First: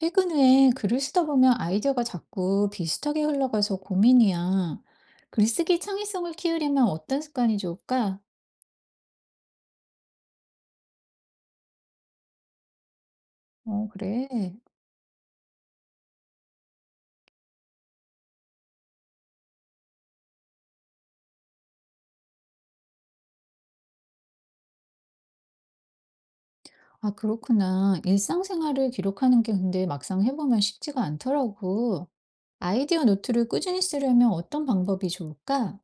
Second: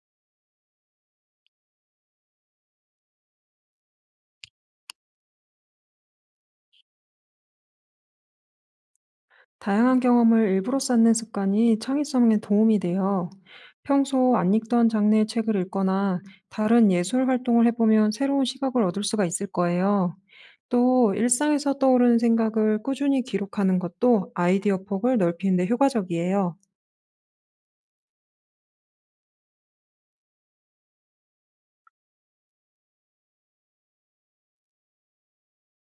최근에 글을 쓰다 보면 아이디어가 자꾸 비슷하게 흘러가서 고민이야. 글쓰기 창의성을 키우려면 어떤 습관이 좋을까? 다양한 경험을 일부러 쌓는 습관이 창의성에 도움이 돼요. 어, 그래. 평소 안 읽던 장르의 책을 읽거나 다른 예술 활동을 해보면 새로운 시각을 얻을 수가 있을 거예요. 또 일상에서 떠오르는 생각을 꾸준히 기록하는 것도 아이디어 폭을 넓히는 데 효과적이에요. 아, 그렇구나. 일상생활을 기록하는 게 근데 막상 해보면 쉽지가 않더라고. 아이디어 노트를 꾸준히 쓰려면 어떤 방법이 좋을까?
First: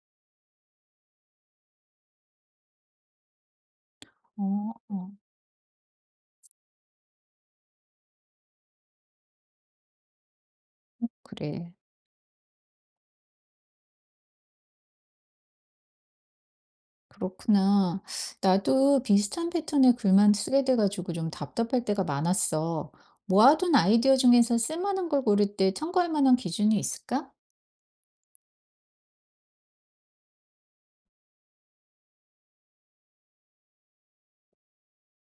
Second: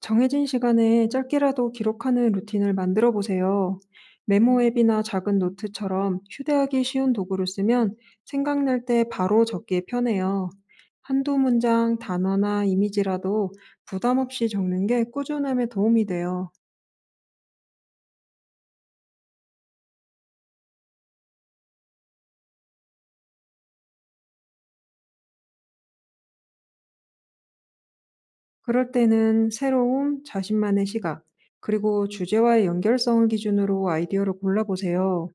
정해진 시간에 짧게라도 기록하는 루틴을 만들어 보세요. 메모 어, 앱이나 어, 작은 노트처럼 휴대하기 쉬운 도구를 쓰면 생각날 때 바로 적기에 편해요. 한두 그래. 문장 단어나 이미지라도 부담 없이 적는 게 꾸준함에 도움이 돼요. 그렇구나. 나도 비슷한 패턴의 글만 쓰게 돼가지고 좀 답답할 때가 많았어. 모아둔 아이디어 중에서 쓸만한 걸 고를 때 참고할 만한 기준이 있을까? 그럴 때는 새로움, 자신만의 시각, 그리고 주제와의 연결성을 기준으로 아이디어를 골라보세요.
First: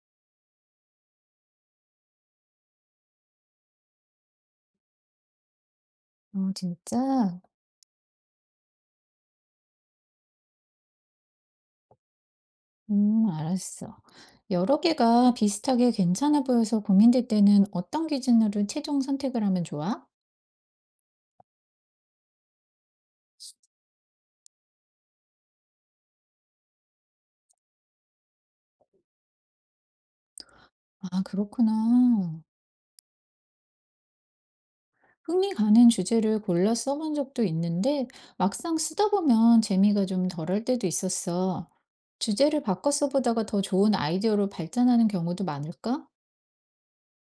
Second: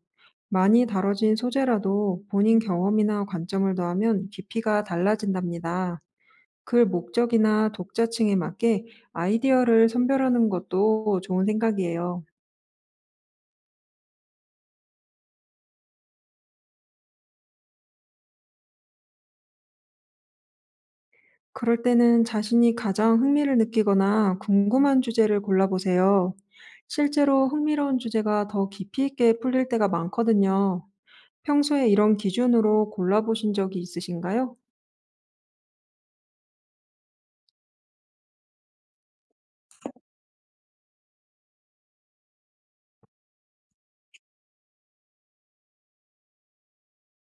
많이 다뤄진 소재라도 본인 경험이나 관점을 더하면 깊이가 달라진답니다. 어, 글 진짜? 목적이나 독자층에 맞게 아이디어를 선별하는 것도 좋은 생각이에요. 알았어. 여러 개가 비슷하게 괜찮아 보여서 고민될 때는 어떤 기준으로 최종 선택을 하면 좋아? 그럴 때는 자신이 가장 흥미를 느끼거나 궁금한 주제를 골라보세요. 실제로 흥미로운 주제가 더 깊이 있게 풀릴 때가 많거든요. 아, 평소에 이런 그렇구나. 기준으로 골라보신 적이 있으신가요? 흥미 가는 주제를 골라 써본 적도 있는데 막상 쓰다 보면 재미가 좀 덜할 때도 있었어. 주제를 바꿔 써보다가 더 좋은 아이디어로 발전하는 경우도 많을까?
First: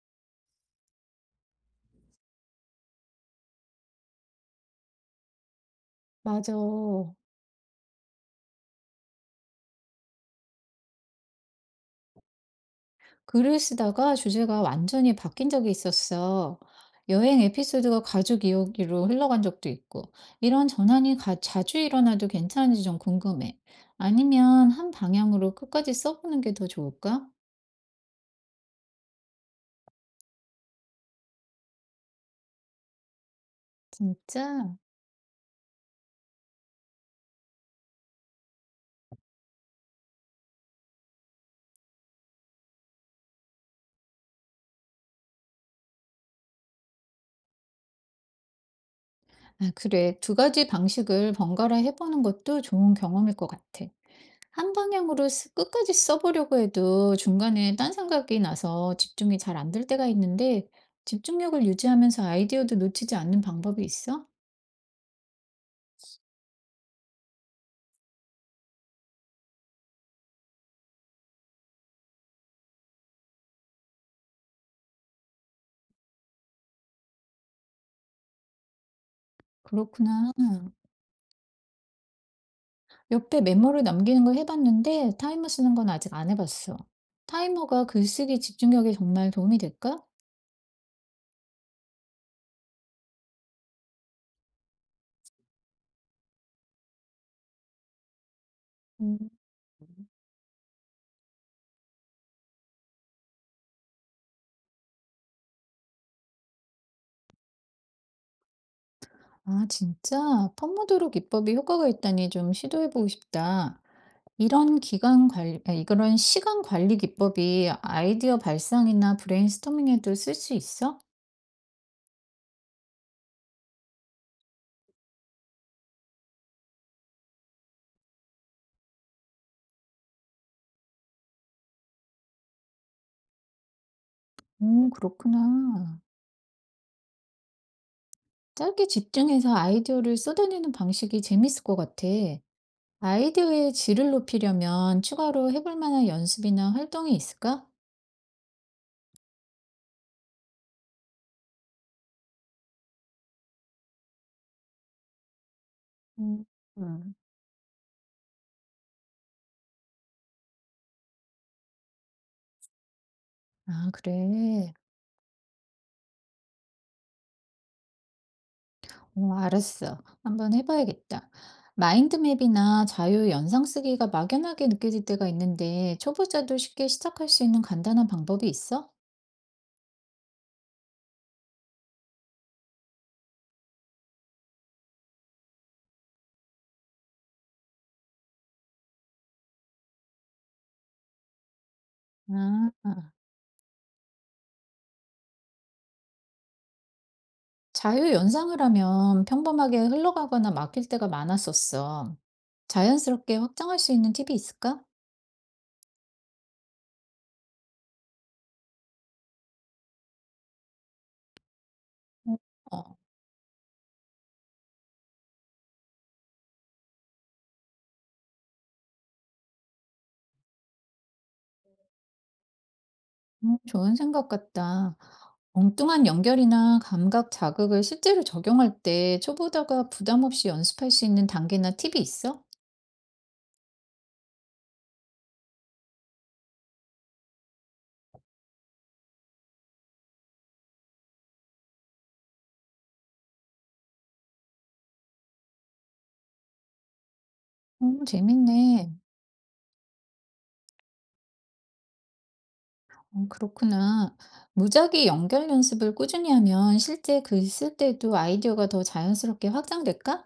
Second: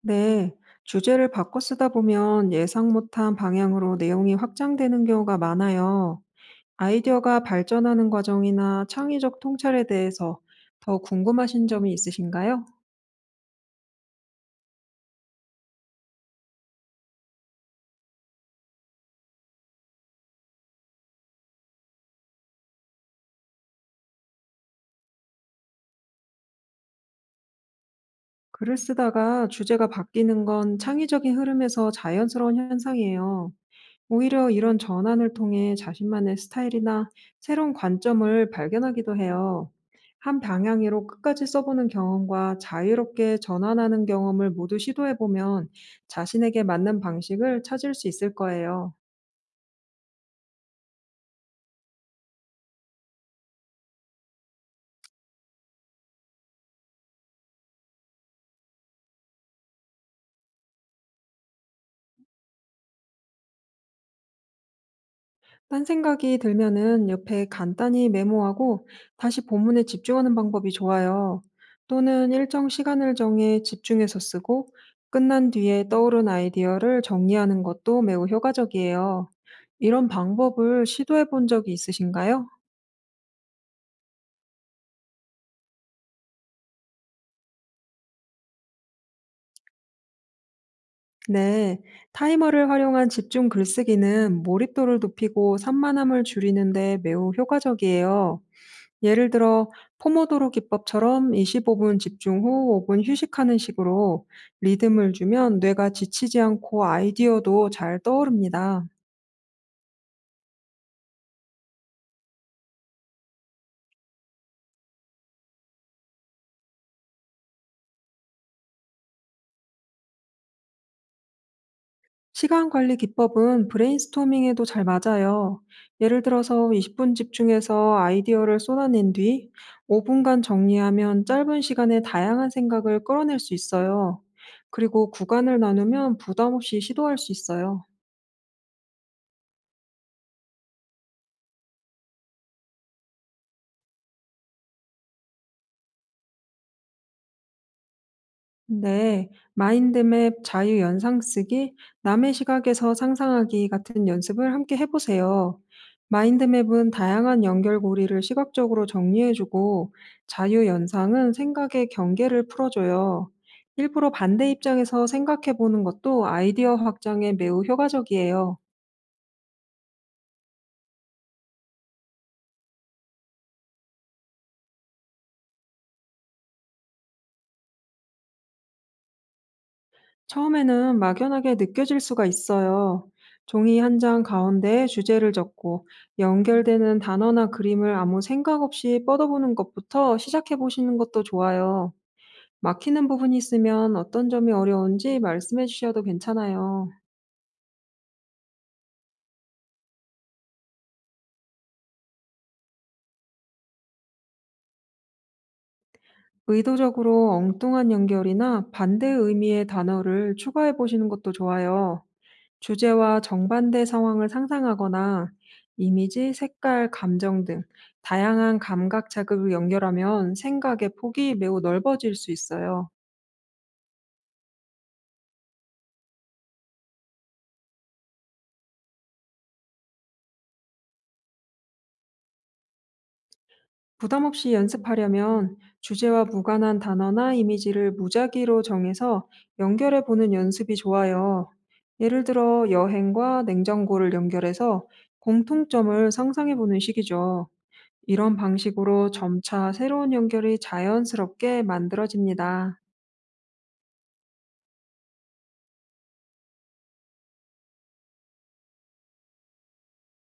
네. 주제를 바꿔 쓰다 보면 예상 못한 방향으로 내용이 확장되는 경우가 많아요. 맞아. 아이디어가 발전하는 과정이나 창의적 통찰에 대해서 더 궁금하신 점이 있으신가요? 글을 쓰다가 주제가 완전히 바뀐 적이 있었어. 여행 에피소드가 가족 이야기로 흘러간 적도 있고, 이런 전환이 자주 일어나도 괜찮은지 좀 궁금해. 아니면 한 방향으로 끝까지 써보는 게 더 좋을까? 글을 쓰다가 주제가 바뀌는 건 창의적인 흐름에서 자연스러운 현상이에요. 오히려 진짜? 이런 전환을 통해 자신만의 스타일이나 새로운 관점을 발견하기도 해요. 한 방향으로 끝까지 써보는 경험과 자유롭게 전환하는 경험을 모두 시도해보면 자신에게 맞는 방식을 찾을 수 있을 거예요. 아, 그래. 두 가지 방식을 번갈아 해보는 것도 좋은 경험일 것 같아. 한 방향으로 끝까지 써보려고 해도 중간에 딴 생각이 나서 집중이 잘 안될 때가 있는데 집중력을 유지하면서 아이디어도 놓치지 않는 방법이 있어? 딴 생각이 들면은 옆에 간단히 메모하고 다시 본문에 집중하는 방법이 좋아요. 또는 일정 시간을 정해 집중해서 쓰고 끝난 뒤에 떠오른 아이디어를 정리하는 것도 매우 효과적이에요. 이런 그렇구나. 방법을 시도해 본 적이 있으신가요? 옆에 메모를 남기는 걸 해봤는데 타이머 쓰는 건 아직 안 해봤어. 타이머가 글쓰기 집중력에 정말 도움이 될까? 네, 타이머를 활용한 집중 글쓰기는 몰입도를 높이고 산만함을 줄이는데 매우 효과적이에요. 음. 예를 들어 포모도로 기법처럼 25분 집중 후 5분 휴식하는 식으로 리듬을 주면 뇌가 지치지 않고 아이디어도 잘 떠오릅니다. 아, 진짜? 펌모드로 기법이 효과가 있다니 좀 시도해보고 싶다. 이런 시간 관리 기법이 아이디어 발상이나 브레인스토밍에도 쓸 수 있어? 시간 관리 기법은 브레인스토밍에도 잘 맞아요. 예를 들어서 20분 집중해서 아이디어를 쏟아낸 뒤 5분간 정리하면 짧은 시간에 다양한 생각을 끌어낼 수 있어요. 그리고 구간을 그렇구나. 나누면 부담 없이 시도할 수 있어요. 짧게 집중해서 아이디어를 쏟아내는 방식이 재밌을 것 같아. 아이디어의 질을 높이려면 추가로 해볼 만한 연습이나 활동이 있을까? 네, 마인드맵, 자유 연상 쓰기, 남의 시각에서 상상하기 같은 연습을 함께 해보세요. 음. 마인드맵은 음. 다양한 연결고리를 시각적으로 정리해주고, 자유 연상은 생각의 경계를 풀어줘요. 아, 일부러 반대 그래. 입장에서 생각해보는 것도 아이디어 확장에 매우 효과적이에요. 어, 알았어. 한번 해봐야겠다. 마인드맵이나 자유 연상 쓰기가 막연하게 느껴질 때가 있는데, 초보자도 쉽게 시작할 수 있는 간단한 방법이 있어? 처음에는 막연하게 느껴질 수가 있어요. 종이 한 장 가운데에 주제를 적고 연결되는 단어나 그림을 아무 생각 없이 뻗어보는 것부터 시작해 보시는 것도 좋아요. 아, 막히는 부분이 있으면 어떤 점이 어려운지 말씀해 주셔도 괜찮아요. 자유 연상을 하면 평범하게 흘러가거나 막힐 때가 많았었어. 자연스럽게 확장할 수 있는 팁이 있을까? 의도적으로 엉뚱한 연결이나 반대 의미의 단어를 추가해 보시는 것도 좋아요. 어, 어, 주제와 정반대 상황을 상상하거나 이미지, 색깔, 감정 등 다양한 감각 자극을 연결하면 생각의 폭이 매우 넓어질 수 있어요. 좋은 생각 같다. 엉뚱한 연결이나 감각 자극을 실제로 적용할 때 초보자가 부담 없이 연습할 수 있는 단계나 팁이 있어? 부담 없이 연습하려면 주제와 무관한 단어나 이미지를 무작위로 정해서 연결해 보는 연습이 좋아요. 예를 들어 여행과 냉장고를 연결해서 공통점을 상상해 보는 식이죠. 이런 재밌네. 방식으로 점차 새로운 연결이 자연스럽게 만들어집니다. 어, 그렇구나. 무작위 연결 연습을 꾸준히 하면 실제 글 쓸 때도 아이디어가 더 자연스럽게 확장될까?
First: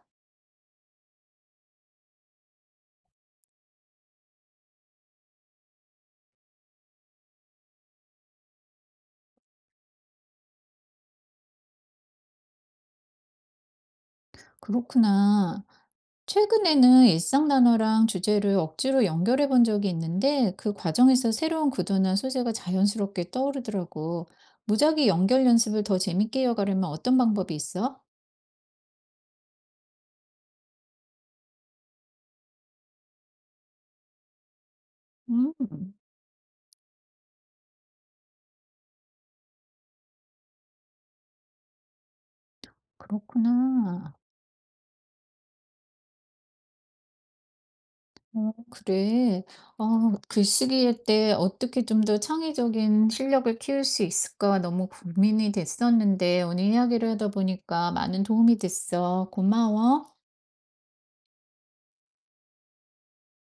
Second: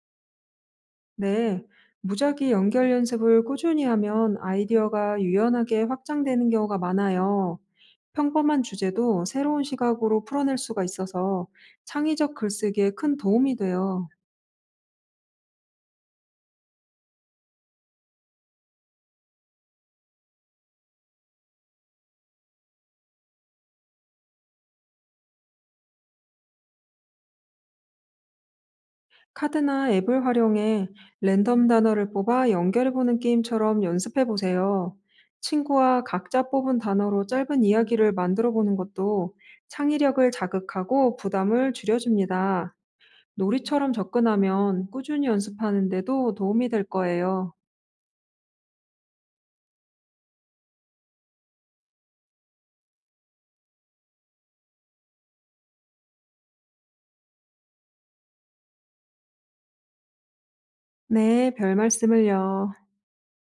네, 무작위 연결 연습을 꾸준히 하면 아이디어가 유연하게 확장되는 경우가 많아요. 평범한 주제도 새로운 시각으로 풀어낼 수가 있어서 창의적 글쓰기에 큰 도움이 돼요. 그렇구나. 최근에는 일상 단어랑 주제를 억지로 연결해 본 적이 있는데 그 과정에서 새로운 구도나 소재가 자연스럽게 떠오르더라고. 무작위 연결 연습을 더 재밌게 이어가려면 어떤 방법이 있어? 카드나 앱을 활용해 랜덤 단어를 뽑아 연결해보는 게임처럼 연습해보세요. 음, 친구와 각자 뽑은 단어로 짧은 이야기를 만들어보는 것도 창의력을 자극하고 부담을 줄여줍니다. 놀이처럼 그렇구나. 접근하면 꾸준히 연습하는데도 도움이 될 거예요. 어 그래. 아 글쓰기에 때 어떻게 좀 더 창의적인 실력을 키울 수 있을까 너무 고민이 됐었는데 오늘 이야기를 하다 보니까 많은 도움이 됐어. 고마워. 네, 별 말씀을요.